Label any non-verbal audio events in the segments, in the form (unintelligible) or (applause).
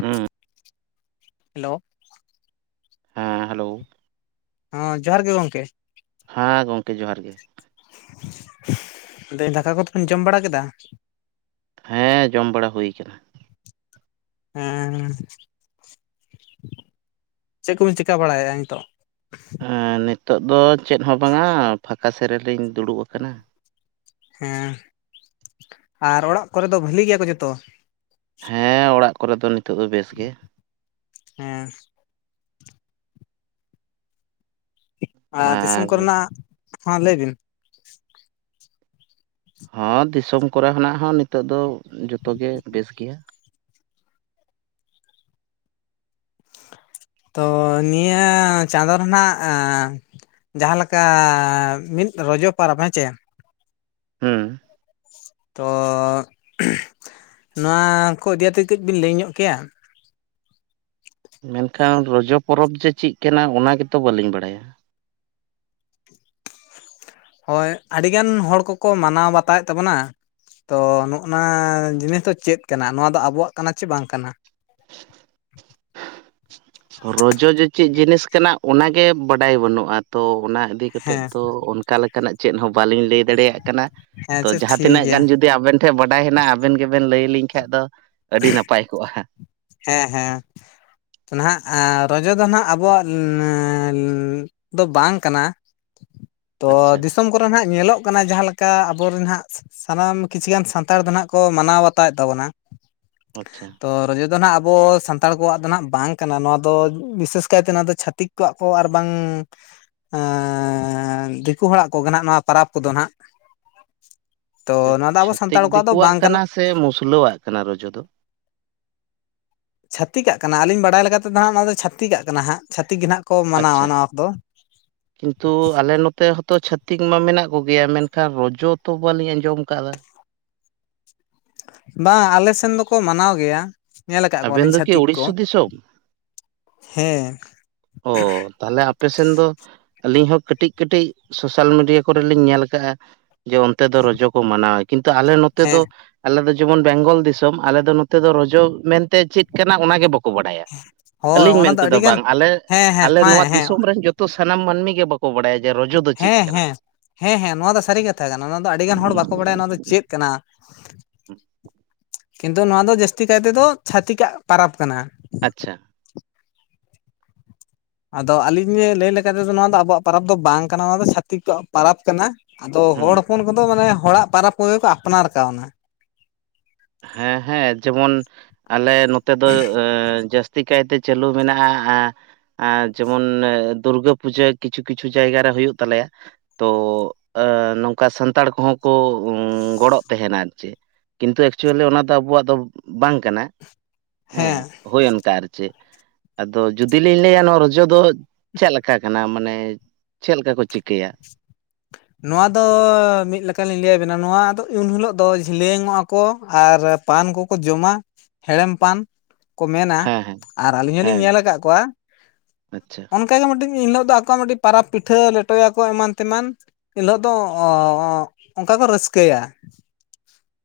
ᱦᱮᱸ ᱦᱮᱞᱳ ᱦᱮᱸ ᱦᱮᱞᱳ ᱦᱮᱸ ᱡᱚᱦᱟᱨ ᱜᱮ ᱜᱚᱢᱠᱮ᱾ ᱦᱮᱸ ᱜᱚᱢᱠᱮ ᱡᱚᱦᱟᱨ ᱜᱮ᱾ ᱟᱫᱚᱧ ᱫᱟᱠᱟ ᱠᱚᱫᱚ ᱯᱮ ᱡᱚᱢ ᱵᱟᱲᱟ ᱠᱮᱫᱟ? ᱦᱮᱸ ᱡᱚᱢ ᱵᱟᱲᱟ ᱦᱩᱭ ᱠᱟᱱᱟ᱾ ᱦᱮᱸ ᱪᱮᱫ ᱠᱚᱵᱤᱱ ᱪᱤᱠᱟᱹ ᱵᱟᱲᱟᱭᱮᱫᱼᱟ, ᱱᱤᱛᱳ᱾ ᱮᱸ ᱱᱤᱛᱚᱜ ᱫᱚ ᱪᱮᱫ ᱦᱚᱸ ᱵᱟᱝᱟ ᱯᱷᱟᱸᱠᱟ ᱥᱮᱫ ᱨᱮᱞᱤᱧ ᱫᱩᱲᱩᱵ ᱟᱠᱟᱱᱟ᱾ ᱦᱮᱸ ᱟᱨ ᱚᱲᱟᱜ ᱠᱚᱨᱮ ᱫᱚ ᱵᱷᱟᱹᱞᱤ ᱜᱮᱭᱟ ᱠᱚ ᱡᱚᱛᱚ? ᱦᱮᱸ ᱚᱲᱟᱜ ᱠᱚᱨᱮ ᱫᱚ ᱱᱤᱛᱚᱜ ᱫᱚ ᱵᱮᱥ ᱜᱮ᱾ ᱦᱮᱸ ᱟᱨ ᱫᱤᱥᱚᱢ ᱠᱚᱨᱮᱱᱟᱜ ᱦᱚᱸ ᱞᱟᱹᱭ ᱵᱤᱱ? ᱦᱚᱸ ᱫᱤᱥᱚᱢ ᱠᱚᱨᱮᱱᱟᱜ ᱦᱚᱸ ᱱᱤᱛᱚᱜ ᱫᱚ ᱡᱚᱛᱚᱜᱮ ᱵᱮᱥ ᱜᱮᱭᱟ᱾ ᱻ (inaudible) ᱛᱚ ᱱᱤᱭᱟᱹ ᱪᱟᱸᱫᱚ ᱨᱮᱱᱟᱜ ᱮ ᱡᱟᱦᱟᱸ ᱞᱮᱠᱟ ᱢᱤᱫ ᱨᱚᱡᱚ ᱯᱚᱨᱚᱵᱽ ᱦᱮᱸ ᱪᱮ ᱦᱮᱸ ᱛᱚ ᱱᱚᱣᱟ ᱠᱚ ᱤᱫᱤ ᱛᱮ ᱠᱟᱹᱡ ᱵᱤᱱ ᱞᱟᱹᱭ ᱧᱚᱜ ᱠᱮᱭᱟ? ᱦᱮᱸ ᱜᱚᱝᱠᱮ ᱨᱚᱡᱚ ᱯᱚᱨᱚᱵᱽ ᱡᱮ ᱪᱮᱫ ᱠᱟᱱᱟ ᱚᱱᱟ ᱜᱮᱛᱚ ᱵᱟᱹᱞᱤᱧ ᱵᱟᱲᱟᱭᱟ᱾ ᱦᱳᱭ ᱟᱹᱰᱤᱜᱟᱱ ᱦᱚᱲ ᱠᱚᱠᱚ ᱢᱟᱱᱟᱣ ᱵᱟᱛᱟᱣᱮᱫ ᱛᱟᱵᱚᱱᱟ᱾ ᱛᱚ ᱱᱚᱜᱼ ᱱᱚᱣᱟ ᱡᱤᱱᱤᱥ ᱫᱚ ᱪᱮᱫ ᱠᱟᱱᱟ ᱱᱚᱣᱟ ᱫᱚ ᱟᱵᱚᱣᱟᱜ ᱠᱟᱱᱟ ᱪᱮ ᱵᱟᱝ ᱠᱟᱱᱟ? ᱻ (inaudible) ᱨᱚᱡᱚ ᱡᱮ ᱪᱮᱫ ᱡᱤᱱᱤᱥ ᱠᱟᱱᱟ ᱚᱱᱟᱜᱮ ᱵᱟᱰᱟᱭ ᱵᱟᱹᱱᱩᱜᱼᱟ ᱛᱚ᱾ ᱚᱱᱟ ᱤᱫᱤ ᱠᱟᱛᱮᱫ ᱦᱮᱸ ᱫᱚ ᱚᱱᱠᱟ ᱞᱮᱠᱟᱱᱟᱜ ᱪᱮᱫ ᱦᱚᱸ ᱵᱟᱞᱤᱧ ᱞᱟᱹᱭ ᱫᱟᱲᱮᱭᱟᱜ ᱠᱟᱱᱟ ᱦᱮᱸ ᱛᱚ᱾ ᱟᱪᱪᱷᱟ ᱡᱟᱦᱟᱸ ᱴᱷᱤᱠ ᱛᱤᱱᱟᱹᱜ ᱜᱮᱭᱟ ᱜᱟᱱ ᱡᱩᱫᱤ ᱟᱵᱮᱱ ᱴᱷᱮᱱ ᱵᱟᱰᱟᱭ ᱦᱮᱱᱟᱜ ᱟᱵᱮᱱ ᱜᱮ ᱵᱮᱱ ᱞᱟᱹᱭᱞᱤᱧ ᱠᱷᱟᱱ ᱫᱚ ᱟᱹᱰᱤ ᱱᱟᱯᱟᱭ ᱠᱚᱜᱼᱟ᱾ ᱦᱮᱸ ᱦᱮᱸ ᱱᱟᱦᱟᱜ ᱨᱚᱡᱚ ᱫᱚ ᱦᱟᱸᱜ ᱟᱵᱚᱣᱟᱜ ᱫᱚ ᱵᱟᱝ ᱠᱟᱱᱟ᱾ ᱛᱚ ᱟᱪᱪᱷᱟ ᱫᱤᱥᱚᱢ ᱠᱚᱨᱮ ᱟᱸᱜ ᱧᱮᱞᱚᱜ ᱠᱟᱱᱟ᱾ ᱡᱟᱦᱟᱸ ᱞᱮᱠᱟ ᱟᱵᱚᱨᱮᱱ ᱦᱟᱸᱜ ᱥᱟᱱᱟᱢ ᱠᱤᱪᱷᱩ ᱜᱟᱱ ᱥᱟᱱᱛᱟᱲ ᱫᱚ ᱦᱟᱸᱜ ᱠᱚ ᱢᱟᱱᱟᱣ ᱵᱟᱛᱟᱣᱮᱫ ᱛᱟᱵᱚᱱᱟ᱾ ᱟᱪᱪᱷᱟ ᱛᱚ ᱨᱚᱡᱚ ᱫᱚ ᱱᱟᱦᱟᱜ ᱟᱵᱚ ᱥᱟᱱᱛᱟᱲ ᱠᱚᱣᱟᱜ ᱫᱚ ᱱᱟᱦᱟᱜ ᱵᱟᱝ ᱠᱟᱱᱟ᱾ ᱱᱚᱣᱟ ᱫᱚ ᱵᱤᱥᱮᱥ ᱠᱟᱭᱛᱮ ᱱᱚᱣᱟ ᱫᱚ ᱪᱷᱟᱟᱹᱛᱤᱠ ᱠᱚᱣᱟᱜ ᱠᱚ ᱟᱨ ᱵᱟᱝ ᱫᱤᱠᱩ ᱦᱚᱲᱟᱜ ᱠᱚᱜᱮ ᱱᱟᱜ ᱱᱚᱣᱟ ᱯᱚᱨᱚᱵᱽ ᱠᱚᱫᱚ ᱦᱟᱸᱜ᱾ (unintelligible) ᱟᱪᱪᱷᱟ ᱛᱷᱤᱠ ᱫᱤᱠᱩᱣᱟᱜ ᱠᱟᱱᱟ ᱥᱮ ᱢᱩᱥᱞᱟᱹᱣᱟᱜ ᱠᱟᱱᱟ ᱨᱚᱡᱚ ᱫᱚ ᱪᱷᱟᱹᱛᱤᱠᱟᱜ ᱠᱟᱱᱟ ᱟᱹᱞᱤᱧ ᱵᱟᱲᱟᱭ ᱞᱮᱠᱟ ᱛᱮᱫᱚ ᱦᱟᱸᱜ ᱱᱚᱶᱟ ᱫᱚ ᱪᱷᱟᱹᱤᱠᱟᱜ ᱠᱟᱱᱟ ᱦᱟᱸᱜ᱾ ᱪᱷᱟᱹᱤᱠ ᱜᱮ ᱱᱟᱦᱟᱸᱜ ᱟᱪᱪᱷᱟ ᱠᱤᱱᱛᱩ ᱟᱞᱮ ᱱᱚᱛᱮ ᱦᱚᱛᱚ ᱪᱷᱷᱟᱛᱤᱠ ᱢᱟ ᱢᱮᱱᱟᱜ ᱠᱚᱜᱮᱭᱟ ᱢᱮᱱᱠᱷᱟᱱ ᱨᱚᱡᱚ ᱛᱚ ᱵᱟᱹᱞᱤᱧ ᱟᱸᱡᱚᱢ ᱟᱠᱟᱫᱟ᱾ ᱵᱟᱝ ᱟᱞᱮ ᱥᱮᱱ ᱫᱚᱠᱚ ᱢᱟᱱᱟᱣ ᱜᱮᱭᱟ᱾ ᱧᱮᱞ ᱟᱠᱟᱫ ᱟᱵᱮᱱ ᱠᱚᱣᱟᱞᱤᱧ ᱫᱚ ᱠᱤ ᱪᱷᱟᱹᱛᱤᱠ ᱠᱚ᱾ ᱩᱲᱤᱥᱥᱟ ᱫᱤᱥᱚᱢ ᱦᱮᱸ ᱚ ᱛᱟᱦᱞᱮ ᱟᱯᱮᱥᱮᱱ ᱫᱚ ᱟᱹᱞᱤᱧ ᱦᱚᱸ ᱠᱟᱹᱴᱤᱡ ᱠᱟᱹᱴᱤᱡ ᱥᱳᱥᱟᱞ ᱢᱤᱰᱤᱭᱟ ᱠᱚᱨᱮ ᱞᱤᱧ ᱧᱮᱞ ᱟᱠᱟᱜᱼᱟ ᱡᱮ ᱚᱱᱛᱮ ᱫᱚ ᱨᱚᱡᱚ ᱠᱚ ᱢᱟᱱᱟᱣ ᱠᱤᱱᱛᱩ ᱟᱞᱮ ᱱᱚᱛᱮ ᱫᱚ ᱦᱮᱸ ᱟᱞᱮ ᱫᱚ ᱡᱮᱢᱚᱱ ᱵᱮᱝᱜᱚᱞ ᱫᱤᱥᱚᱢ ᱟᱞᱮ ᱫᱚ ᱱᱚᱛᱮ ᱫᱚ ᱨᱚᱡᱚ ᱢᱮᱱᱛᱮ ᱪᱮᱫ ᱠᱟᱱᱟ ᱚᱱᱟ ᱜᱮ ᱵᱟᱠᱚ ᱵᱟᱲᱟᱭᱟ ᱦᱳᱭ ᱟᱹᱞᱤᱧ ᱚᱱᱟ ᱢᱮᱱ ᱫᱚ ᱛᱮᱫᱚ ᱟᱹᱰᱤᱜᱟᱱ ᱵᱟᱝ ᱟᱞᱮ ᱦᱮᱸ ᱦᱮᱸ ᱟᱞᱮ ᱦᱮᱸ ᱱᱚᱣᱟ ᱦᱮᱸ ᱫᱤᱥᱚᱢ ᱨᱮᱱ ᱡᱚᱛᱚ ᱥᱟᱱᱟᱢ ᱢᱟᱹᱱᱢᱤ ᱜᱮ ᱵᱟᱠᱚ ᱵᱟᱲᱟᱭᱟ ᱡᱮ ᱨᱚᱡᱚ ᱫᱚ ᱪᱮᱫ ᱦᱮᱸ ᱠᱟᱱᱟ ᱦᱮᱸ ᱦᱮᱸ ᱦᱮᱸ ᱱᱚᱣᱟ ᱫᱚ ᱥᱟᱹᱨᱤ ᱠᱟᱛᱷᱟ ᱠᱟᱱᱟ ᱱᱚᱣᱟ ᱫᱚ ᱟᱹᱰᱤᱜᱟᱱ ᱦᱚᱲ ᱵᱟᱠᱚ ᱵᱟᱲᱟᱭᱟ ᱱᱚᱣᱟ ᱫᱚ ᱪᱮᱫ ᱠᱟᱱᱟ᱾ (unintelligible) (inaudible) ᱠᱤᱱᱛᱩ ᱱᱚᱣᱟ ᱫᱚ ᱡᱟᱹᱥᱛᱤ ᱠᱟᱭ ᱛᱮᱫᱚ ᱪᱷᱟᱹᱛᱤᱠᱟᱜ ᱯᱚᱨᱚᱵᱽ ᱠᱟᱱᱟ᱾ ᱟᱪᱪᱷᱟ ᱟᱫᱚ ᱟᱹᱞᱤᱧ ᱞᱟᱹᱭ ᱞᱮᱠᱟᱟᱱ ᱛᱮᱫᱚ ᱱᱚᱣᱟ ᱫᱚ ᱟᱵᱚᱣᱟᱜ ᱯᱨᱟᱟᱵᱽ ᱫᱚ ᱵᱟᱝ ᱠᱟᱱᱟ᱾ ᱱᱚᱣᱟ ᱫᱚ ᱪᱷᱟᱹᱛᱤᱠ ᱠᱚᱣᱟᱜ ᱯᱟᱨᱟᱵᱽ ᱠᱟᱱᱟ᱾ ᱟᱫᱚ ᱦᱩᱸ ᱦᱚᱲ ᱦᱚᱯᱚᱱ ᱠᱚᱫᱚ ᱢᱟᱱᱮ ᱦᱚᱲᱟᱜ ᱯᱚᱨᱚᱵᱽ ᱠᱚ ᱜᱮ ᱠᱚ ᱟᱯᱱᱟᱨ ᱠᱟᱣᱱᱟ᱾ ᱦᱮᱸ ᱦᱮᱸ ᱡᱮᱢᱚᱱ ᱟᱞᱮ ᱱᱚᱛᱮ ᱫᱚ ᱡᱟᱹᱥᱛᱤ ᱠᱟᱭᱛᱮ ᱪᱟᱹᱞᱩ ᱢᱮᱱᱟᱜᱼᱟ ᱡᱮᱢᱚᱱ ᱫᱩᱨᱜᱟᱹ ᱯᱩᱡᱟᱹ ᱠᱤᱪᱷᱩ ᱠᱤᱪᱷᱩ ᱡᱟᱭᱜᱟ ᱨᱮ ᱦᱩᱭᱩᱜ ᱛᱟᱞᱮᱭᱟ ᱛᱚ ᱱᱚᱝᱠᱟ ᱥᱟᱱᱛᱟᱲ ᱠᱚᱦᱚᱸ ᱠᱚ ᱜᱚᱲᱚᱜ ᱛᱟᱦᱮᱱᱟ ᱟᱨ ᱪᱮ ᱠᱤᱱᱛᱩ ᱮᱠᱪᱩᱭᱮᱞᱤ ᱚᱱᱟ ᱫᱚ ᱟᱵᱚᱣᱟᱜ ᱫᱚ ᱵᱟᱝ ᱠᱟᱱᱟ ᱦᱮᱸ ᱦᱳᱭ ᱚᱱᱠᱟ ᱟᱨ ᱪᱮᱫ ᱟᱫᱚ ᱡᱩᱫᱤ ᱞᱤᱧ ᱞᱟᱹᱭᱟ ᱱᱚᱣᱟ ᱨᱚᱡᱚ ᱫᱚ ᱪᱮᱫᱞᱮᱠᱟ ᱠᱟᱱᱟ ᱢᱟᱱᱮ ᱪᱮᱫ ᱞᱮᱠᱟ ᱠᱚ ᱪᱤᱠᱟᱹᱭᱟᱹ? ᱱᱚᱣᱟ ᱫᱚ ᱢᱤᱫ ᱞᱮᱠᱟ ᱞᱤᱧ ᱞᱟᱹᱭ ᱟᱵᱤᱱᱟ ᱱᱚᱣᱟᱫᱚ ᱩᱱ ᱦᱤᱞᱳᱜ ᱫᱚ ᱡᱷᱤᱞᱟᱹᱝ ᱚᱜᱼᱟ ᱠᱚ ᱟᱨ ᱯᱟᱱ ᱠᱚᱠᱚ ᱡᱚᱢᱟ ᱦᱮᱲᱮᱢ ᱯᱟᱱ ᱠᱚ ᱢᱮᱱᱟ ᱦᱮᱸ ᱦᱮᱸ ᱟᱨ ᱟᱹᱞᱤᱧ ᱦᱚᱞᱤᱧ ᱦᱮᱸ ᱧᱮᱞ ᱟᱠᱟᱫ ᱠᱚᱣᱟ ᱟᱪᱪᱷᱟ ᱚᱱᱠᱟ ᱜᱮ ᱢᱤᱫᱴᱮᱱ ᱮᱱ ᱦᱤᱞᱳᱜ ᱫᱚ ᱟᱠᱚᱣᱟᱜ ᱢᱤᱫᱴᱤᱡ ᱯᱟᱨᱟᱵᱽ ᱯᱤᱴᱷᱟᱹ ᱞᱮᱴᱚᱭᱟᱠᱚ ᱮᱢᱟᱱ ᱛᱮᱢᱟᱱ ᱮᱱ ᱦᱤᱞᱳᱜ ᱫᱚ ᱚᱱᱠᱟ ᱠᱚ ᱨᱟᱹᱥᱠᱟᱹᱭᱟ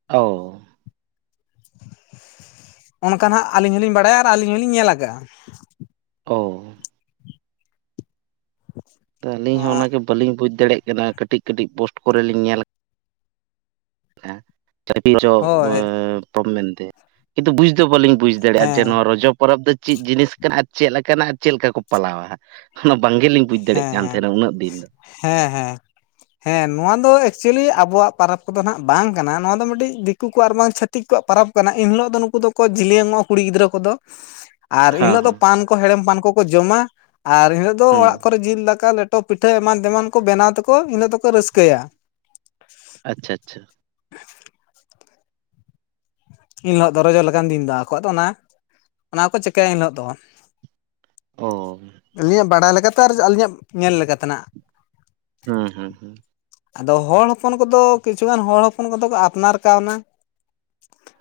ᱳ ᱚᱱᱠᱟ ᱱᱟᱦᱟᱸᱜ ᱟᱹᱞᱤᱧ ᱦᱚᱸᱞᱤᱧ ᱵᱟᱲᱟᱭᱟ ᱟᱨ ᱟᱹᱞᱤᱧ ᱦᱚᱞᱤᱧ ᱧᱮᱞ ᱠᱟᱜᱼᱟ ᱾ ᱳ ᱟᱹᱞᱤᱧ ᱦᱚᱸ ᱚᱱᱟᱜᱮ ᱵᱟᱹᱞᱤᱧ ᱵᱩᱡᱽ ᱫᱟᱲᱮᱭᱟᱜ ᱠᱟᱱᱟ ᱠᱟᱹᱴᱤᱡ ᱠᱟᱹᱴᱤᱡ ᱯᱳᱥᱴ ᱠᱚᱨᱮ ᱞᱤᱧ ᱧᱮᱞ (unintelligible) ᱦᱳᱭ ᱢᱮᱱᱛᱮ ᱠᱤᱱᱛᱩ ᱵᱩᱡ ᱫᱚ ᱵᱟᱹᱞᱤᱧ ᱵᱩᱡ ᱫᱟᱲᱮᱭᱟᱜᱼᱟ ᱡᱮ ᱦᱮᱸ ᱱᱚᱣᱟ ᱨᱚᱡᱚ ᱯᱚᱨᱚᱵᱽ ᱫᱚ ᱪᱮᱫ ᱡᱤᱱᱤᱥ ᱠᱟᱱᱟ ᱟᱨ ᱪᱮᱫ ᱞᱮᱠᱟᱱᱟᱜ ᱟᱨ ᱪᱮᱫ ᱞᱮᱠᱟ ᱠᱚ ᱯᱟᱞᱟᱣᱟ᱾ ᱵᱟᱝᱜᱮᱞᱤᱧ ᱵᱩᱡᱽ ᱫᱟᱲᱮᱭᱟᱜ ᱦᱮᱸ ᱠᱟᱱ ᱦᱮᱸ ᱛᱟᱦᱮᱱᱟ ᱩᱱᱟᱹᱜ ᱫᱤᱱ ᱫᱚ ᱦᱮᱸ ᱦᱮᱸ ᱦᱮᱸ ᱱᱚᱣᱟ ᱫᱚ ᱪᱮᱫ ᱞᱤᱧ ᱞᱟᱹᱭᱟ ᱟᱵᱚᱣᱟᱜ ᱯᱟᱨᱟᱽ ᱠᱚᱫᱚ ᱱᱟᱦᱟᱜ ᱵᱟᱝ ᱠᱟᱱᱟ ᱱᱚᱣᱟ ᱫᱚ ᱢᱤᱫᱴᱤᱡ ᱫᱤᱠᱩ ᱠᱚ ᱟᱨ ᱵᱟᱝ ᱪᱷᱟᱹᱛᱤᱠ ᱠᱚᱣᱟᱜ ᱯᱟᱨᱟᱵᱽ ᱠᱟᱱᱟ ᱤᱱ ᱦᱤᱞᱳᱜ ᱫᱚ ᱱᱩᱠᱩ ᱫᱚᱠᱚ ᱡᱤᱞᱮᱝᱚᱜᱼᱟ ᱠᱩᱲᱤ ᱜᱤᱫᱽᱨᱟᱹ ᱠᱚᱫᱚ ᱟᱨ ᱦᱮᱸ ᱮᱱᱦᱤᱞᱳᱜ ᱫᱚ ᱦᱮᱸ ᱯᱟᱱ ᱠᱚ ᱦᱮᱲᱮᱢ ᱯᱟᱱ ᱠᱚᱠᱚ ᱡᱚᱢᱟ ᱟᱨ ᱮᱱᱦᱤᱞᱳᱜ ᱫᱚ ᱦᱩᱸ ᱠᱚᱨᱮ ᱡᱤᱞ ᱫᱟᱠᱟ ᱞᱮᱴᱚ ᱯᱤᱴᱷᱟᱹ ᱮᱢᱟᱱ ᱛᱮᱢᱟᱱ ᱠᱚ ᱵᱮᱱᱟᱣ ᱛᱮᱠᱚ ᱤᱱᱟᱹᱜ ᱫᱚᱠᱚ ᱨᱟᱹᱥᱠᱟᱹᱭᱟ ᱟᱪᱪᱷᱟ ᱟᱪᱪᱷᱟ ᱮᱱ ᱦᱤᱞᱳᱜ ᱫᱚ ᱨᱚᱡᱚ ᱞᱮᱠᱟᱱ ᱫᱤᱱ ᱫᱚ ᱟᱠᱚ ᱟᱫᱚ ᱚᱱᱟ ᱚᱱᱟ ᱠᱚ ᱪᱤᱠᱟᱹᱭᱟ ᱮᱱᱦᱤᱞᱳᱜ ᱫᱚ᱾ ᱚ ᱟᱹᱞᱤᱧᱟᱜ ᱵᱟᱲᱟᱭ ᱞᱮᱠᱟᱛᱮ ᱟᱨ ᱟᱹᱞᱤᱧᱟᱜ ᱧᱮᱞ ᱞᱮᱠᱟ ᱛᱮᱱᱟᱜ ᱦᱮᱸ ᱦᱮᱸ ᱦᱮᱸ ᱟᱫᱚ ᱦᱚᱲ ᱦᱚᱯᱚᱱ ᱠᱚᱫᱚ ᱠᱤᱪᱷᱩᱩᱜᱟᱱ ᱦᱚᱲ ᱦᱚᱯᱚᱱ ᱠᱚᱫᱚ ᱠᱚ ᱟᱯᱱᱟᱨ ᱠᱟᱣᱱᱟ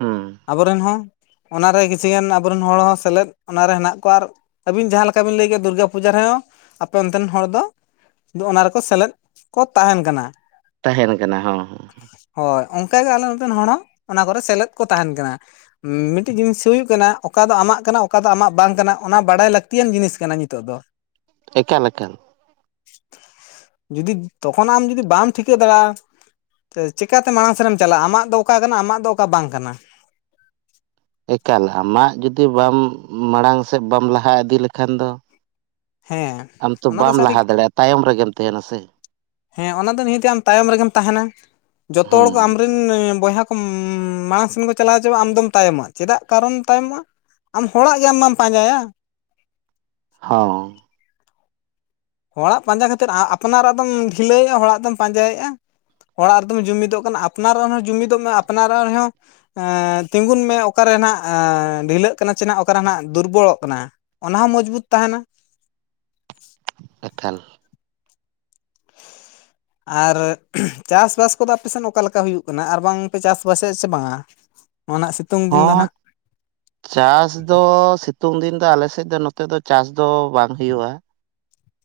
ᱦᱩᱸ ᱟᱵᱚᱨᱮᱱ ᱦᱚᱸ ᱚᱱᱟᱨᱮ ᱠᱤᱪᱷᱩ ᱜᱟᱱ ᱟᱵᱚᱨᱮᱱ ᱦᱚᱲ ᱦᱚᱸ ᱥᱮᱞᱮᱫ ᱚᱱᱟᱨᱮ ᱦᱮᱱᱟᱜ ᱠᱚᱣᱟ ᱟᱨ ᱟᱹᱵᱤᱱ ᱡᱟᱦᱟᱸ ᱞᱮᱠᱟ ᱵᱤᱱ ᱞᱟᱹᱭ ᱠᱮᱜ-ᱟ ᱫᱩᱨᱜᱟ ᱯᱩᱡᱟ ᱨᱮᱦᱚᱸ ᱾ ᱟᱯᱮ ᱚᱱᱛᱮᱱ ᱦᱚᱲ ᱫᱚ ᱚᱱᱟ ᱨᱮᱠᱚ ᱥᱮᱞᱮᱫ ᱠᱚ ᱛᱟᱦᱮᱱ ᱠᱟᱱᱟ ᱾ ᱛᱟᱦᱮᱱ ᱠᱟᱱᱟ ᱦᱮᱸ ᱦᱮ ᱾ ᱚᱱᱠᱟ ᱜᱮ ᱟᱞᱮ ᱱᱚᱛᱮᱱ ᱦᱚᱲ ᱦᱚᱸ ᱚᱱᱟ ᱠᱚᱨᱮ ᱥᱮᱞᱮᱫ ᱛᱟᱦᱮᱱ ᱠᱟᱱᱟ ᱢᱤᱫᱴᱤᱡ ᱡᱤᱱᱤᱥ ᱦᱩᱭᱩᱜ ᱠᱟᱱᱟ ᱚᱠᱟ ᱫᱚ ᱟᱢᱟᱜ ᱠᱟᱱᱟ ᱚᱠᱟ ᱫᱚ ᱟᱢᱟᱜ ᱵᱟᱝ ᱠᱟᱱᱟ ᱚᱱᱟ ᱵᱟᱲᱟᱭ ᱞᱟᱹᱠᱛᱤ ᱞᱟᱹᱠᱛᱤᱭᱟᱱ ᱡᱤᱱᱤᱥ ᱠᱟᱱᱟ ᱱᱤᱛᱚᱜ ᱫᱚ ᱾ ᱮᱠᱟᱞ ᱮᱠᱟᱞ ᱡᱩᱫᱤ ᱛᱚᱠᱷᱚᱱ ᱟᱢ ᱡᱩᱫᱤ ᱵᱟᱢ ᱴᱷᱤᱠᱟᱹ ᱫᱟᱲᱮᱭᱟᱜᱼᱟ ᱪᱤᱠᱟᱛᱮ ᱢᱟᱲᱟᱝ ᱥᱮᱱᱢ ᱪᱟᱞᱟᱜᱼᱟ ᱟᱢᱟᱜ ᱫᱚ ᱚᱠᱟ ᱠᱟᱱᱟ ᱟᱢᱟᱜ ᱫᱚ ᱚᱠᱟ ᱵᱟᱝ ᱠᱟᱱᱟ᱾ ᱮᱠᱟᱞ ᱟᱢᱟᱜ ᱡᱩᱫᱤ ᱵᱟᱢ ᱢᱟᱲᱟᱝ ᱥᱮᱫ ᱵᱟᱢ ᱞᱟᱦᱟ ᱤᱫᱤ ᱞᱮᱠᱷᱟᱱ ᱫᱚ᱾ ᱦᱮᱸ ᱟᱢ ᱛᱚ ᱚᱱᱟ ᱫᱚ ᱵᱟᱢ ᱥᱟᱹᱨᱤ ᱞᱟᱦᱟ ᱫᱟᱲᱮᱭᱟᱜᱼᱟ ᱛᱟᱭᱚᱢ ᱨᱮᱜᱮᱢ ᱛᱟᱦᱮᱱᱟ ᱥᱮ ᱦᱮᱸ ᱚᱱᱟ ᱫᱚ ᱱᱤᱦᱟᱹᱛ ᱟᱢ ᱛᱟᱭᱚᱢ ᱨᱮᱜᱮᱢ ᱛᱟᱦᱮᱱᱟ ᱡᱚᱛᱚ ᱦᱚᱲ ᱠᱚ ᱦᱩᱸ ᱟᱢᱨᱮᱱ ᱵᱚᱭᱦᱟ ᱠᱚ ᱢᱟᱲᱟᱝ ᱥᱮᱱ ᱠᱚ ᱪᱟᱞᱟᱣ ᱪᱟᱼᱟ ᱟᱢ ᱫᱚᱢ ᱛᱟᱭᱚᱢᱟ ᱪᱮᱫᱟᱜ ᱠᱟᱨᱚᱱ ᱛᱟᱭᱚᱢᱚᱜᱼᱟ ᱟᱢ ᱦᱚᱲᱟᱜ ᱜᱮ ᱟᱢ ᱢᱟᱢ ᱯᱟᱸᱡᱟᱭᱟ᱾ ᱦᱚᱸ ᱦᱚᱲᱟᱜ ᱯᱟᱸᱡᱟ ᱠᱷᱟᱹᱛᱤᱨ ᱟᱯᱱᱟᱨᱟᱜ ᱫᱚᱢ ᱰᱷᱤᱞᱟᱹᱭᱣᱮᱫᱼᱟ ᱦᱚᱲᱟᱜ ᱫᱚᱢ ᱯᱟᱸᱡᱟᱭᱮᱫᱼᱟ᱾ ᱚᱲᱟᱜ ᱨᱮᱫᱚᱢ ᱡᱩᱢᱤᱫᱚᱜ ᱠᱟᱱᱟ ᱟᱯᱱᱟᱨ ᱨᱟᱱ ᱦᱚᱸ ᱡᱩᱢᱤᱫᱚᱜ ᱢᱮ ᱟᱯᱱᱟᱨ ᱨᱟᱱ ᱦᱚᱸ ᱛᱤᱸᱜᱩᱱ ᱢᱮ ᱚᱠᱟᱨᱮ (unintelligible) ᱰᱷᱤᱞᱟᱹᱜ ᱠᱟᱱᱟ ᱥᱮ ᱚᱠᱟᱟᱨᱮ ᱫᱩᱨᱵᱚᱞᱚᱜ ᱠᱟᱱᱟ ᱚᱱᱟ ᱦᱚᱸ ᱢᱚᱡᱽᱵᱩᱛ ᱛᱟᱦᱮᱱᱟ (inaudible) ᱮᱠᱟᱞ (inaudible) ᱟᱨ ᱪᱟᱥᱼᱵᱟᱥ ᱠᱚᱫᱚ ᱟᱯᱮ ᱥᱮᱮᱫ ᱚᱠᱟ ᱞᱮᱠᱟ ᱦᱩᱭᱩᱜ ᱠᱟᱱᱟ ᱟᱨ ᱵᱟᱝ ᱯᱮ ᱪᱟᱥᱼᱵᱟᱥᱮᱫ ᱥᱮ ᱵᱟᱝᱟ? ᱱᱚᱜᱼᱚ ᱱᱟ ᱥᱤᱛᱩᱝ ᱫᱤᱱ ᱫᱚ ᱦᱚᱸ ᱱᱟᱦᱟᱜ ᱪᱟᱥ ᱫᱚ ᱥᱤ ᱥᱤᱛᱩᱝ ᱫᱤᱱ ᱫᱚ ᱟᱞᱮ ᱥᱮᱫ ᱫᱚ ᱱᱚᱛᱮ ᱫᱚ ᱪᱟᱥ ᱫᱚ ᱵᱟᱝ ᱦᱩᱭᱩᱜᱼᱟ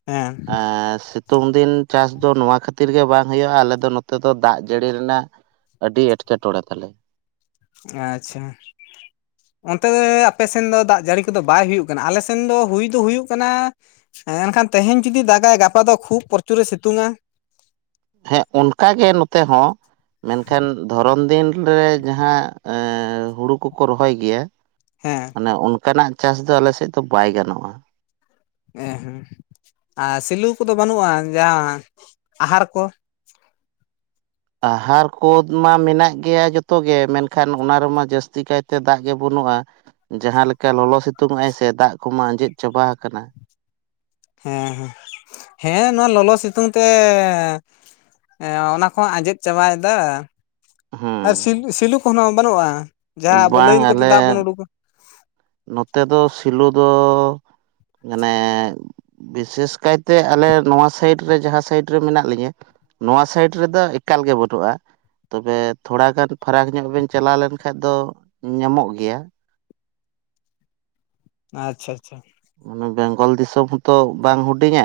ᱦᱮᱸ ᱮᱸ ᱥᱤᱛ ᱥᱤᱛᱩᱝ ᱫᱤᱱ ᱪᱟᱥ ᱫᱚ ᱱᱚᱣᱟ ᱠᱷᱟᱹᱛᱤᱨ ᱜᱮ ᱵᱟᱝ ᱦᱩᱭᱩᱜᱼᱟ ᱟᱞᱮ ᱫᱚ ᱱᱚᱛᱮ ᱫᱚ ᱫᱟᱜ ᱡᱟᱹᱲᱤ ᱨᱮᱱᱟᱜ ᱟᱹᱰᱤ ᱮᱸᱴᱠᱮᱴᱚᱬᱮ ᱛᱟᱞᱮ ᱟᱪᱪᱷᱟ ᱚᱱᱛᱮ ᱫᱚ ᱟᱯᱮ ᱥᱮᱱ ᱫᱚ ᱫᱟᱜ ᱡᱟᱹᱲᱤ ᱠᱚᱫᱚ ᱵᱟᱭ ᱦᱩᱭᱩᱜ ᱠᱟᱱᱟ ᱟᱞᱮ ᱥᱮᱱ ᱫᱚ ᱦᱩᱭ ᱫᱚ ᱦᱩᱭᱩᱜ ᱠᱟᱱᱟ ᱦᱮᱸ ᱮᱱᱠᱷᱟᱱ ᱛᱮᱦᱮᱧ ᱡᱩᱫᱤ ᱫᱟᱜᱟᱭ ᱜᱟᱯᱟ ᱫᱚ ᱠᱷᱩᱵ ᱯᱨᱚᱪᱩᱨ ᱨᱮ ᱥᱤᱛᱩᱝᱟ ᱦᱮᱸ ᱚᱱᱠᱟᱜᱮ ᱱᱚᱛᱮ ᱦᱚᱸ ᱢᱮᱱᱠᱷᱟᱱ ᱫᱷᱚᱨᱚᱢ ᱫᱤᱱᱨᱮ ᱡᱟᱦᱟᱸ ᱮ ᱦᱩᱲᱩ ᱠᱚᱠᱚ ᱨᱚᱦᱚᱭ ᱜᱮᱭᱟ ᱦᱮᱸ ᱚᱱᱮ ᱚᱱᱠᱟᱱᱟᱜ ᱪᱟᱥ ᱫᱚ ᱟᱞᱮ ᱥᱮᱫ ᱫᱚ ᱵᱟᱭ ᱜᱟᱱᱚᱜᱼᱟ ᱦᱮᱸ ᱦᱮᱸ ᱟᱨ ᱥᱤᱞᱩ ᱠᱚᱫᱚ ᱵᱟᱹᱱᱩᱜᱼᱟ ᱡᱟᱦᱟᱸ ᱟᱦᱟᱨ ᱠᱚ (inaudible) ᱟᱦᱟᱨ ᱠᱚ ᱢᱟ ᱢᱮᱱᱟᱜ ᱜᱮᱭᱟ ᱡᱚᱛᱚᱜ ᱜᱮ ᱢᱮᱱᱠᱷᱟᱱ ᱚᱱᱟ ᱨᱮᱢᱟ ᱡᱟᱹᱥᱛᱤ ᱠᱟᱭᱛᱮ ᱫᱟᱜ ᱜᱮ ᱵᱟᱹᱱᱩᱜ ᱟ ᱡᱟᱦᱟᱸ ᱞᱮᱠᱟ ᱞᱚᱞᱚ ᱥᱤᱛᱩᱝ ᱟᱭ ᱥᱮ ᱫᱟᱜ ᱠᱚᱢᱟ ᱟᱸᱡᱮᱫ ᱪᱟᱵᱟ ᱟᱠᱟᱱᱟ ᱦᱮᱸ ᱦᱮᱸ ᱦᱮᱸ ᱱᱚᱣᱟ ᱞᱚᱞᱚ ᱥᱤᱛᱩᱝ ᱛᱮ ᱮᱸ ᱚᱱᱟ ᱠᱚᱦᱚᱸ ᱟᱸᱡᱮᱫ ᱪᱟᱵᱟᱭᱮᱫᱟ ᱟᱨ ᱦᱮᱸ ᱥᱤᱞᱩ ᱥᱤᱞᱩ ᱠᱚᱦᱚᱸ ᱵᱟᱹᱱᱩᱜᱼᱟ ᱡᱟᱦᱟᱸ ᱟᱵᱚ ᱵᱟᱝ ᱞᱟᱹᱭᱤᱱ ᱠᱚᱛᱮ ᱟᱞᱮ ᱫᱟᱜ ᱵᱩᱱ ᱩᱰᱩᱠᱟ ᱱᱚᱛᱮ ᱫᱚ ᱥᱤᱞᱩ ᱫᱚ ᱢᱟᱱᱮ ᱵᱤᱥᱮᱥ ᱠᱟᱭᱛᱮ ᱟᱞᱮ ᱱᱚᱣᱟ ᱥᱟᱭᱤᱰ ᱨᱮ ᱡᱟᱦᱟᱸ ᱥᱟᱭᱤᱰ ᱨᱮ ᱢᱮᱱᱟᱜ ᱞᱤᱧᱟᱹ ᱱᱚᱣᱟ ᱥᱟᱭᱤᱰ ᱨᱮᱫᱚ ᱮ ᱮᱠᱟᱞ ᱜᱮ ᱵᱟᱹᱴᱩᱜᱼᱟ ᱛᱚᱵᱮ ᱛᱷᱚᱲᱟᱜᱟᱱ ᱯᱷᱟᱨᱟᱠ ᱧᱚᱜ ᱵᱮᱱ ᱪᱟᱞᱟᱣ ᱞᱮᱱᱠᱷᱟᱡ ᱫᱚ ᱧᱟᱢᱚᱜ ᱜᱮᱭᱟ ᱟᱪᱪᱷᱟ ᱟᱪᱪᱷᱟ ᱢᱟᱱᱮ ᱵᱮᱝᱜᱚᱞ ᱫᱤᱥᱚᱢ ᱦᱚᱸᱛᱚ ᱵᱟᱝ ᱦᱩᱰᱤᱧᱟ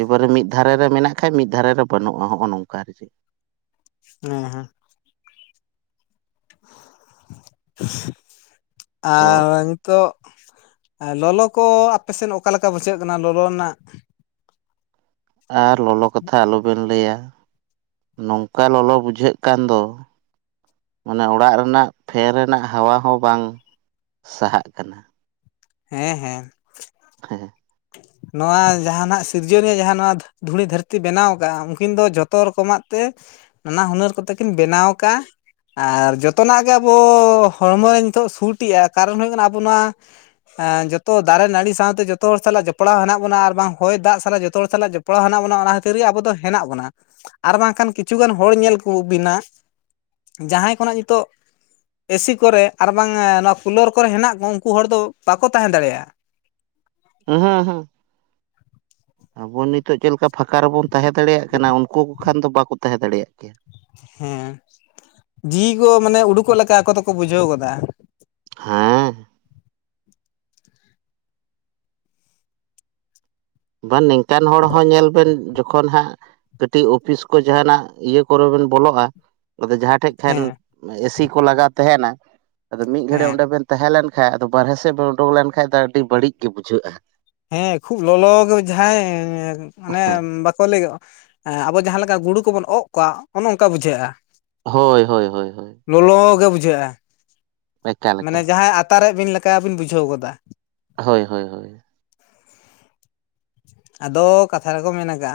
ᱮᱵᱟᱨᱮ ᱢᱤᱫ ᱫᱷᱟᱨᱮ ᱨᱮ ᱢᱮᱱᱟᱜ ᱠᱷᱟᱱᱡ ᱢᱤᱫ ᱫᱷᱟᱨᱮ ᱨᱮ ᱵᱟᱹᱱᱩᱜᱼᱟ ᱦᱚᱸᱜᱼᱚ ᱱᱚᱝᱠᱟ ᱟᱨᱠᱤ ᱦᱮᱸ ᱦᱮᱸ ᱛᱚ ᱟᱨ ᱱᱤᱛᱚᱜ ᱞᱚᱞᱚ ᱠᱚ ᱟᱯᱮ ᱥᱮᱱ ᱚᱠᱟ ᱞᱮᱠᱟ ᱵᱩᱡᱷᱟᱹᱜ ᱠᱟᱱᱟ ᱞᱚᱞᱚ ᱨᱮᱱᱟᱜ ᱟᱨ ᱞᱚᱞᱚ ᱠᱟᱛᱷᱟ ᱟᱞᱚᱵᱮᱱ ᱞᱟᱹᱭᱟ ᱱᱚᱝᱠᱟ ᱞᱚᱞᱚ ᱵᱩᱡᱷᱟᱹᱜ ᱠᱟᱱ ᱫᱚ ᱢᱟᱱᱮ ᱚᱲᱟᱜ ᱨᱮᱱᱟᱜ ᱯᱷᱮᱱ ᱨᱮᱱᱟᱜ ᱦᱟᱣᱟ ᱦᱚᱸ ᱵᱟᱝ ᱥᱟᱦᱟᱜ ᱠᱟᱱᱟ ᱦᱮᱸ ᱦᱮᱸ ᱦᱮᱸᱮᱸ ᱱᱚᱣᱟ ᱡᱟᱸᱦᱟᱱᱟᱜ ᱥᱤᱨᱡᱚᱱᱤᱭᱟᱹ ᱡᱟᱸᱦᱟ ᱱᱚᱣᱟ ᱫᱷᱩᱲᱤ ᱫᱷᱟᱹᱨᱛᱤ ᱵᱮᱱᱟᱣ ᱠᱟᱜᱼᱟ ᱩᱱᱠᱤᱱ ᱫᱚ ᱡᱚᱛᱚ ᱨᱚᱠᱚᱢᱟᱜ ᱛᱮ ᱱᱟᱱᱟ ᱦᱩᱱᱟᱹᱨ ᱠᱚᱛᱮ ᱠᱤᱱ ᱵᱮᱱᱟᱣ ᱠᱟᱜᱼᱟ ᱟᱨ ᱡᱚᱛᱚᱱᱟᱜ ᱜᱮ ᱟᱵᱚ ᱦᱚᱲᱢᱚᱨᱮ ᱱᱤᱛᱚᱜ ᱥᱩᱴ ᱮᱜᱼᱟ ᱠᱟᱨᱚᱱ ᱦᱩᱭᱩᱜ ᱠᱟᱱᱟ ᱟᱵᱚ ᱱᱚᱣᱟ ᱮᱸ ᱡᱚᱛᱚ ᱫᱟᱨᱮ ᱱᱟᱹᱲᱤ ᱥᱟᱶᱛᱮ ᱡᱚᱛᱚ ᱦᱚᱲ ᱥᱟᱞᱟᱜ ᱡᱚ ᱡᱚᱯᱲᱟᱣ ᱦᱮᱱᱟᱜ ᱵᱚᱱᱟ ᱟᱨ ᱵᱟᱝ ᱦᱚᱭ ᱫᱟᱜ ᱥᱟᱞᱟᱜ ᱡᱚᱛᱚ ᱦᱚᱲ ᱥᱟᱞᱟᱜ ᱡᱚᱯᱲᱟᱣ ᱦᱮᱱᱟᱜ ᱵᱚᱱᱟ ᱚᱱᱟ ᱠᱷᱟᱹᱛᱤᱨ ᱜᱮ ᱟᱵᱚ ᱫᱚ ᱦᱮᱱᱟᱜ ᱵᱚᱱᱟ ᱟᱨ ᱵᱟᱝ ᱟᱱ ᱠᱤᱪᱷᱩᱜᱟᱱ ᱦᱚᱲ ᱧᱮᱞ ᱠᱚ ᱵᱤᱱᱟ ᱡᱟᱦᱟᱸᱭ ᱠᱷᱚᱱᱟᱜ ᱧᱤᱛᱚᱜ ᱮᱥᱤ ᱠᱚᱨᱮ ᱟᱨ ᱵᱟᱝ ᱮᱸ ᱱᱚᱣᱟ ᱠᱩᱞᱟᱨ ᱠᱚᱨᱮ ᱦᱮᱱᱟᱜ ᱠᱚᱣᱟ ᱩᱱᱠᱩ ᱦᱚᱲ ᱫᱚ ᱵᱟᱠᱚ ᱛᱟᱦᱮᱸ ᱫᱟᱲᱮᱭᱟᱜᱼᱟ (inaudible) ᱩᱸᱦᱩ ᱩᱸᱦᱩ ᱟᱵᱚ ᱱᱤᱛᱚᱜ ᱪᱮᱫ ᱞᱮᱠᱟ ᱯᱷᱟᱸᱠᱟ ᱨᱮᱵᱚᱱ ᱛᱟᱦᱮᱸ ᱫᱟᱲᱮᱭᱟᱜ ᱠᱟᱱᱟ ᱩᱱᱠᱩ ᱠᱚ ᱠᱷᱟᱱ ᱫᱚ ᱵᱟᱠᱚ ᱛᱟᱦᱮᱸ ᱫᱟᱲᱮᱭᱟᱜ ᱠᱮᱭᱟ ᱦᱮᱸ ᱡᱤᱣᱤ ᱠᱚ ᱢᱟᱱᱮ ᱩᱰᱩᱠᱚᱜ ᱞᱮᱠᱟ ᱟᱠᱚ ᱫᱚᱠᱚ ᱵᱩᱡᱷᱟᱹᱣ ᱜᱚᱫᱟ ᱦᱮᱸ ᱵᱟᱝ ᱱᱤᱝᱠᱟᱱ ᱦᱚᱲ ᱦᱚᱸ ᱧᱮᱞ ᱵᱮᱱ ᱡᱚ ᱡᱚᱠᱷᱚᱱ ᱦᱟᱸᱜ ᱠᱟᱹᱴᱤᱡ ᱚᱯᱷᱤᱥ ᱠᱚ ᱡᱟᱦᱟᱱᱟᱜ ᱤᱭᱟᱹ ᱠᱚᱨᱮ ᱵᱮᱱ ᱵᱚᱞᱚᱜᱼᱟ ᱟᱫᱚ ᱡᱟᱦᱟᱸ ᱴᱷᱮᱡ ᱯᱷᱮᱱ ᱦᱮᱸ ᱮᱥᱤ ᱠᱚ ᱞᱟᱜᱟᱣ ᱛᱟᱦᱮᱸᱱᱟ ᱟᱫᱚ ᱢᱤᱫ ᱜᱷᱟᱹᱲᱤ ᱦᱮᱸ ᱚᱸᱰᱮ ᱵᱮᱱ ᱛᱟᱦᱮᱸ ᱞᱮᱱᱠᱷᱟᱱ ᱦᱮ ᱟᱫᱚ ᱵᱟᱨᱦᱮ ᱥᱮᱫ ᱵᱚ ᱩᱰᱩᱠ ᱞᱮᱱᱠᱷᱟᱱ ᱫᱚ ᱟᱹᱰᱤ ᱵᱟᱹᱲᱤᱡ ᱜᱮ ᱵᱩᱡᱷᱟᱹᱜᱼᱟ ᱦᱮᱸ ᱠᱷᱩᱵ ᱞᱚᱞᱚ ᱡᱟᱦᱟᱸᱭ ᱮᱸ ᱚᱱᱮ ᱦᱮᱸ ᱵᱟᱠᱚ ᱞᱟᱹᱭᱼᱟ ᱟᱵᱚ ᱡᱟᱦᱟᱸ ᱞᱮᱠᱟ ᱜᱩᱲᱩ ᱠᱚᱵᱚᱱ ᱚᱜ ᱠᱚᱣᱟ ᱚᱱᱮ ᱚᱱᱠᱟ ᱵᱩᱡᱷᱟᱹᱜᱼᱟ ᱦᱳᱭ ᱦᱳᱭ ᱦᱳᱭ ᱞᱚᱞᱚ ᱜᱮ ᱵᱩᱡᱷᱟᱹᱜᱼᱟ ᱮᱠᱟᱞ ᱮᱠᱟᱞ ᱢᱟᱱᱮ ᱡᱟᱦᱟᱸᱭ ᱟᱛᱟᱨᱮ ᱵᱤᱱ ᱞᱮᱠᱟᱵᱤᱱ ᱵᱩᱡᱷᱟᱹᱣ ᱜᱚᱫᱟ᱾ ᱦᱳᱭ ᱦᱳᱭ ᱦᱳᱭ (inaudible) ᱟᱫᱚ ᱠᱟᱛᱷᱟ ᱨᱮᱠᱚ ᱢᱮᱱ ᱠᱟᱜᱼᱟ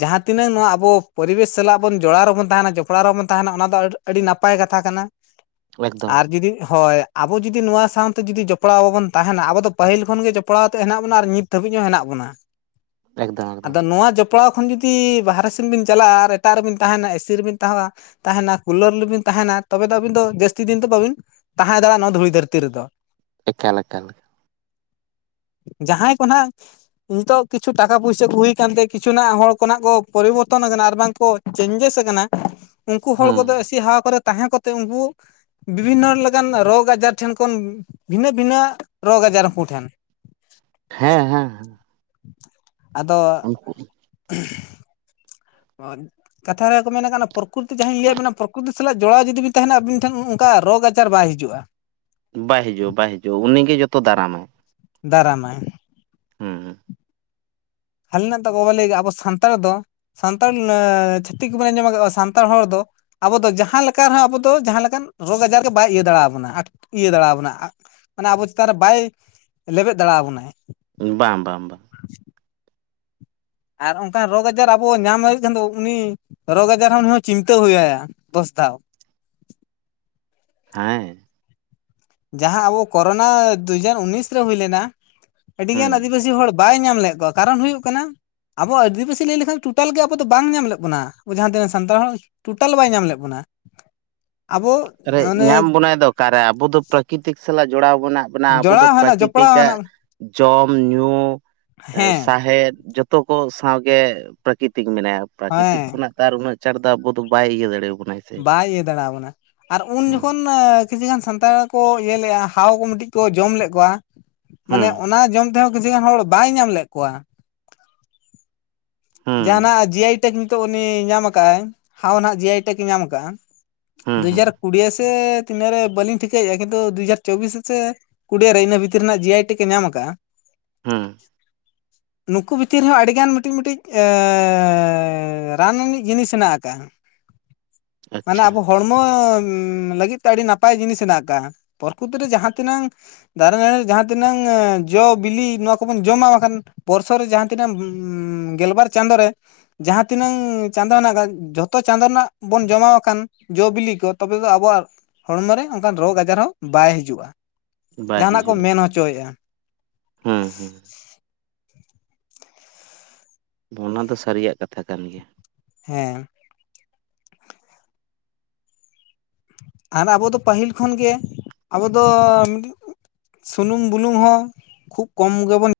ᱡᱟᱦᱟᱸ ᱛᱤᱱᱟᱹᱜ ᱱᱚᱣᱟ ᱟᱵᱚ ᱯᱚᱨᱤᱵᱮᱥ ᱥᱟᱞᱟᱜ ᱵᱚᱱ ᱡᱚᱲᱟᱣ ᱨᱮᱵᱚᱱ ᱛᱟᱦᱮᱸᱱᱟ ᱡᱚᱯᱲᱟᱣ ᱚᱱ ᱛᱟᱦᱮᱸᱱᱟ ᱚᱱᱟ ᱫᱚ ᱟᱹᱰᱤ ᱱᱟᱯᱟᱭ ᱠᱟᱛᱷᱟ ᱠᱟᱱᱟ ᱮᱠᱫᱚᱢ ᱟᱨ ᱡᱩᱫᱤ ᱦᱳᱭ ᱟᱵᱚ ᱡᱩᱫᱤ ᱱᱚᱣᱟ ᱥᱟᱶᱛᱮ ᱡᱩᱫᱤ ᱡᱚᱯᱲᱟᱣ ᱵᱟᱵᱚᱱ ᱛᱟᱦᱮᱱᱟ ᱟᱵᱚ ᱫᱚ ᱯᱟᱹᱦᱤᱞ ᱠᱷᱚᱱᱜ ᱜᱮ ᱡᱚᱯᱲᱟᱣᱛᱮ ᱦᱮᱱᱟᱜ ᱵᱚᱱᱟ ᱟᱨ ᱱᱤᱛ ᱫᱷᱟᱹᱵᱤᱡ ᱦᱚᱸ ᱦᱮᱱᱟᱜ ᱵᱚᱱᱟ᱾ ᱮᱠᱫᱚᱢ ᱮᱠᱫᱚᱢ ᱟᱫᱚ (unintelligible) ᱠᱷᱚᱱ ᱡᱩᱫᱤ ᱵᱟᱦᱨᱮ ᱥᱮᱱ ᱵᱤᱱ ᱪᱟᱞᱟᱜᱼᱟ ᱟᱨ ᱮᱴᱟᱜ ᱨᱮᱵᱤᱱ ᱛᱟᱦᱮᱸᱱᱟ ᱮᱥᱤ ᱨᱮᱵᱤᱱ ᱛᱟᱦᱮᱣᱟ ᱛᱟᱦᱮᱸᱱᱟ ᱠᱩᱞᱟᱨ ᱨᱮᱵᱤᱱ ᱛᱟᱦᱮ ᱛᱟᱦᱮᱸᱱᱟ ᱛᱚᱵᱮ ᱫᱚ ᱟᱹᱵᱤᱱ ᱫᱚ ᱡᱟᱹᱥᱛᱤ ᱫᱤᱱ ᱫᱚ ᱵᱟᱹᱵᱤᱱ ᱛᱟᱦᱮᱸ ᱫᱟᱲᱮᱭᱟᱜᱼᱟ ᱱᱚᱣᱟ ᱫᱷᱩᱲᱤ ᱫᱷᱟᱹᱨᱛᱤ ᱨᱮᱫᱚ᱾ ᱮᱠᱟᱞ ᱮᱠᱟᱞ ᱡᱟᱦᱟᱸᱭ ᱠᱚ ᱱᱟᱜ ᱱᱤᱛᱚᱜ ᱠᱤᱪᱷᱩ ᱴᱟᱠᱟ ᱯᱩᱭᱥᱟ ᱠᱚ ᱦᱩᱭ ᱟᱠᱟᱱᱛᱮ ᱠᱤᱪᱷᱩᱱᱟᱜ ᱦᱚᱲ ᱠᱚᱱᱟᱜ ᱠᱚ ᱯᱚᱨᱤᱵᱚᱨᱛᱚᱱ ᱟᱠᱟᱱᱟ ᱟᱨ ᱵᱟᱝ ᱠᱚ ᱪᱮᱧᱡᱮᱥ ᱟᱠᱟᱱᱟ ᱩᱱᱠᱩ ᱦᱚᱲ ᱦᱩᱸ ᱠᱚᱫᱚ ᱮᱥᱤ ᱦᱟᱣᱟ ᱠᱚᱨᱮ ᱛᱟᱦᱮᱸ ᱠᱚ ᱠᱟᱛᱮ ᱩᱱᱠᱩ ᱵᱤᱵᱷᱤᱱᱱᱚ ᱞᱮᱠᱟᱱ ᱨᱳᱜᱽ ᱟᱡᱟᱨ ᱴᱷᱮᱱ ᱠᱷᱚᱱ ᱵᱷᱤᱱᱟᱹ ᱵᱷᱤᱱᱟᱹ ᱨᱳᱜᱽ (inaudible) (unintelligible) ᱴᱷᱮᱱ ᱦᱮᱸ ᱦᱮᱸ ᱦᱮᱸ ᱟᱫᱚ ᱠᱟᱛᱷᱟ ᱨᱮᱠᱚ ᱢᱮᱱᱮᱫ ᱠᱟᱱᱟ ᱯᱨᱚᱠᱨᱤᱛᱤ ᱡᱟᱦᱟᱸᱧ ᱞᱟᱹᱭᱟᱫ ᱵᱮᱱᱟ ᱯᱨᱚᱠᱨᱤᱛᱤ ᱥᱟᱞᱟᱜ ᱡᱚᱲᱟᱣ ᱡᱩᱫᱤ ᱵᱤᱱ ᱛᱟᱦᱮᱸᱱᱟ ᱟᱵᱤᱱ ᱴᱷᱮᱱ ᱚᱱᱠᱟ ᱨᱳᱜᱽ ᱟᱡᱟᱨ ᱵᱟᱭ ᱦᱤᱡᱩᱜᱼᱟ᱾ ᱵᱟᱭ ᱦᱤᱡᱩᱜ ᱵᱟᱭ ᱦᱤᱡᱩᱜ ᱩᱱᱤᱜᱮ ᱡᱚᱛᱚ ᱫᱟᱨᱟᱢᱟᱭ᱾ ᱫᱟᱨᱟᱢᱟᱭ ᱦᱮᱸ ᱦᱮᱸ ᱦᱟᱞᱤ ᱨᱮᱱᱟᱜ ᱛᱟᱠᱚ ᱵᱟ ᱞᱟᱹᱭ ᱟᱵᱚ ᱥᱟᱱᱛᱟᱲ ᱫᱚ ᱥᱟᱱᱛᱟᱲ ᱪᱷᱟᱹᱛᱤᱠ ᱠᱚᱵᱚᱱᱮ ᱟᱸᱡᱚᱢ ᱟᱠᱟᱫ ᱥᱟᱱᱛᱟᱲ ᱦᱚᱲ ᱫᱚ ᱟᱵᱚ ᱫᱚ ᱡᱟᱦᱟᱸ ᱞᱮᱠᱟ ᱨᱮᱦᱚᱸ ᱟᱵᱚ ᱫᱚ ᱡᱟᱦᱟᱸ ᱞᱮᱠᱟᱱ ᱨᱳᱜᱽ ᱟᱡᱟᱨ ᱜᱮ ᱵᱟᱭ ᱤᱭᱟᱹ ᱫᱟᱲᱮ ᱟᱵᱚᱱᱟ ᱤᱭᱟᱹ ᱫᱟᱲᱮ ᱟ ᱵᱚᱱᱟ ᱢᱟᱱᱮ ᱟᱵᱚ ᱪᱮᱛᱟᱱᱨᱮ ᱵᱟᱭ ᱞᱮᱵᱮᱫ ᱫᱟᱲᱮ ᱟ ᱵᱚᱱᱟᱭ᱾ ᱵᱟᱝ ᱵᱟᱝ ᱵᱟᱝ ᱟᱨ ᱚᱱᱠᱟᱱ ᱨᱳᱜᱽ ᱟᱡᱟᱨ ᱟᱵᱚ ᱧᱟᱢ ᱫᱟᱲ ᱠᱷᱟᱱ ᱫᱚ ᱩᱱᱤ ᱨᱳᱜᱽ ᱟᱡᱟᱨ ᱦᱚᱸ ᱩᱱᱤ ᱦᱚᱸ ᱪᱤᱱᱛᱟᱹ ᱦᱩᱭ ᱟᱭᱟ ᱫᱚᱥ ᱫᱷᱟᱣ (inaudible) ᱦᱮᱸ ᱡᱟᱦᱟᱸ ᱟᱵᱚ ᱠᱨᱳᱱᱟ ᱫᱩᱦᱡᱟᱨ ᱩᱱᱤᱥ ᱨᱮ ᱦᱩᱭ ᱞᱮᱱᱟ ᱦᱩᱸ ᱟᱹᱰᱤᱜᱟᱱ ᱟᱹᱫᱤᱵᱟᱹᱥᱤ ᱦᱚᱲ ᱵᱟᱭ ᱧᱟᱢ ᱞᱮᱫ ᱠᱚᱣᱟ ᱠᱟᱨᱚᱱ ᱦᱩᱭᱩᱜ ᱠᱟᱱᱟ ᱟᱵᱚᱣᱟᱜ ᱟᱹᱫᱤᱵᱟᱹᱥᱤ ᱞᱟᱹᱭ ᱞᱮᱠᱷᱟᱱ ᱴᱳᱴᱟᱞ ᱜᱮ ᱟᱵᱚ ᱫᱚ ᱵᱟᱝ ᱧᱟᱢ ᱞᱮᱫ ᱵᱚᱱᱟ ᱡᱟᱦᱟᱸ ᱛᱤᱱᱟᱹ ᱥᱟᱱᱛᱟᱲ ᱦᱚᱲ ᱴᱳᱴᱟᱞ ᱵᱟᱭ ᱧᱟᱢ ᱞᱮᱫ ᱵᱚᱱᱟ᱾ (inaudible) ᱚᱱᱮ ᱧᱟᱢ ᱵᱚᱱᱟᱭ ᱫᱚ ᱚᱠᱟᱨᱮ ᱟᱵᱚ ᱫᱚ ᱯᱨᱟᱠᱨᱤᱛᱤᱠ ᱥᱟᱞᱟᱜ ᱡᱚᱲᱟᱣ ᱢᱮᱱᱟᱜ ᱵᱚᱱᱟ ᱟᱵᱚ ᱫᱚ ᱡᱚᱲᱟᱣ ᱦᱮᱱᱟᱜ ᱡᱚᱯᱲᱟᱣ ᱯᱨᱟᱠᱨᱤᱛᱤᱠᱟᱜ ᱦᱮᱱᱟᱜ ᱡᱚᱢ ᱧᱩ ᱦᱮᱸ ᱥᱟᱦᱮᱫ ᱡᱚᱛᱚ ᱡᱚᱛᱚ ᱠᱚ ᱥᱟᱶᱜᱮ ᱯᱨᱟᱠᱨᱤᱛᱤᱠ ᱢᱮᱱᱟᱭᱟ ᱯᱨᱟᱠᱨᱤᱛᱤᱠ ᱦᱮᱸ ᱠᱷᱚᱱᱟᱜ ᱛᱮ ᱟᱨ ᱩᱱᱟᱹᱜ ᱪᱟᱴ ᱫᱚ ᱟᱵᱚ ᱫᱚ ᱵᱟᱭ ᱤᱭᱟᱹ ᱫᱟᱲᱮᱭᱟ ᱵᱟᱭ ᱤᱭᱟᱹ ᱫᱟᱲᱮᱵᱚᱱᱟ ᱟᱨ ᱩᱱ ᱦᱩᱸ ᱡᱚᱠᱷᱚᱱ ᱠᱤᱪᱷᱩ ᱜᱟᱱ ᱥᱟᱱᱛᱟᱲ ᱠᱚ ᱤᱭᱟᱹ ᱞᱮᱫᱼᱟ ᱦᱟᱣ ᱠᱚ ᱢᱤᱫᱴᱤᱡ ᱠᱚ ᱡᱚᱢ ᱞᱮᱫ ᱠᱚᱣᱟ ᱢᱟᱱᱮ ᱦᱩᱸ ᱚᱱᱟ ᱡᱚᱢ ᱛᱮᱦᱚᱸ ᱦᱚᱲ ᱵᱟᱭ ᱧᱟᱢ ᱞᱮᱫ ᱠᱚᱣᱟ᱾ ᱦᱩᱸ ᱡᱟᱦᱟᱱᱟᱜ ᱡᱤ ᱟᱭ ᱴᱮᱠ ᱱᱤᱛᱚᱜ ᱩᱱᱤ ᱧᱟᱢ ᱟᱠᱟᱫᱼ ᱟᱭ ᱦᱟᱣ ᱡᱤ ᱟᱭ ᱴᱮᱠ ᱮ ᱧᱟᱢ ᱟᱠᱟᱫᱼᱟ᱾ ᱦᱩᱸ ᱦᱩᱸ ᱫᱩᱦᱟᱡᱟᱨ ᱠᱩᱲᱤ ᱛᱤᱱᱟᱹ ᱨᱮ ᱵᱟᱹᱞᱤᱧ ᱴᱷᱤᱠᱟᱹᱭᱮᱫᱼᱟ ᱠᱤᱱᱛᱩ ᱫᱩ ᱦᱟᱡᱟᱨ ᱪᱚᱵᱽᱵᱤᱥ ᱥᱮ ᱠᱩᱲᱤ ᱨᱮ ᱤᱱᱟᱹ ᱵᱷᱤᱛᱤᱨ ᱨᱮᱱᱟᱜ ᱡᱤ ᱟᱭ ᱴᱤ ᱠᱚ ᱧᱟᱢ ᱟᱠᱟᱫᱟ᱾ ᱦᱮ ᱦᱮᱸ ᱱᱩᱠᱩ ᱵᱷᱤᱛᱤᱨ ᱨᱮ ᱦᱚᱸ ᱟᱹᱰᱤᱜᱟᱱ ᱢᱤᱫᱴᱤᱡ ᱢᱤᱫᱴᱤᱡ ᱨᱟᱱ ᱨᱤᱱᱤᱡ ᱡᱤᱱᱤᱥ ᱦᱮᱱᱟᱜ ᱟᱠᱟᱜᱼᱟ᱾ ᱢᱟᱱᱮ ᱟᱪᱪᱷᱟ ᱟᱵᱚ ᱦᱚᱲᱢᱚ ᱞᱟᱹᱜᱤᱫ ᱛᱮ ᱟᱹᱰᱤ ᱱᱟᱯᱟᱭ ᱡᱤᱱᱤᱥ ᱦᱮᱱᱟᱜ ᱟᱠᱟᱜᱼᱟ ᱯᱨᱟᱠᱨᱤᱛᱤᱠ ᱨᱮ ᱡᱟᱦᱟᱸ ᱛᱤᱱᱟᱹ ᱫᱟᱨᱮ ᱱᱟᱹᱲᱤ ᱡᱟᱦᱟ ᱛᱤᱱᱟᱹᱜ ᱡᱚ ᱵᱤᱞᱤ ᱱᱚᱣᱟ ᱠᱚᱵᱚᱱ ᱡᱚᱢᱟ ᱵᱟᱠᱷᱟᱱ ᱯᱚᱨᱥᱚ ᱨᱮ ᱡᱟᱦᱟᱸ ᱛᱤᱱᱟᱹᱜ ᱜᱮᱞᱵᱟᱨ ᱪᱟᱸᱫᱳ ᱨᱮ ᱡᱟᱦᱟᱸ ᱛᱤᱱᱟᱹᱝ ᱪᱟᱸᱫᱚᱳ ᱦᱮᱱᱟᱜ ᱟᱠᱟᱫ ᱡᱷᱚᱛᱚ ᱪᱟᱸᱫᱳ ᱨᱮᱱᱟᱜ ᱵᱚᱱ ᱡᱚᱢᱟᱣ ᱟᱠᱟᱱ ᱡᱚ ᱵᱤᱞᱤ ᱠᱚ ᱛᱚᱵᱮ ᱫᱚ ᱟᱵᱚᱣᱟᱜ ᱦᱚᱲᱢᱚ ᱨᱮ ᱚᱱᱠᱟᱱ ᱨᱳᱜᱽ ᱟᱡᱟᱨ ᱦᱚᱸ ᱵᱟᱭ ᱦᱤᱡᱩᱜᱼᱟ ᱡᱟᱦᱟᱱᱟᱜ ᱠᱚ ᱢᱮᱱ ᱦᱚᱪᱚᱭᱮᱜᱼᱟ ᱦᱮᱸ ᱦᱮᱸ ᱚᱱᱟ ᱫᱚ ᱥᱟᱹᱨᱤᱭᱟᱜ ᱠᱟᱛᱷᱟ ᱠᱟᱱ ᱜᱮᱭᱟ ᱦᱮᱸ ᱟᱨ ᱟᱵᱚ ᱫᱚ ᱯᱟᱹᱦᱤᱞ ᱠᱷᱚᱱᱜᱮ ᱟᱵᱚ ᱫᱚ ᱥᱩᱱᱩᱢ ᱵᱩᱞᱩᱝ ᱦᱚᱸ ᱠᱷᱩᱵ ᱠᱚᱢ ᱜᱮᱵᱚᱱ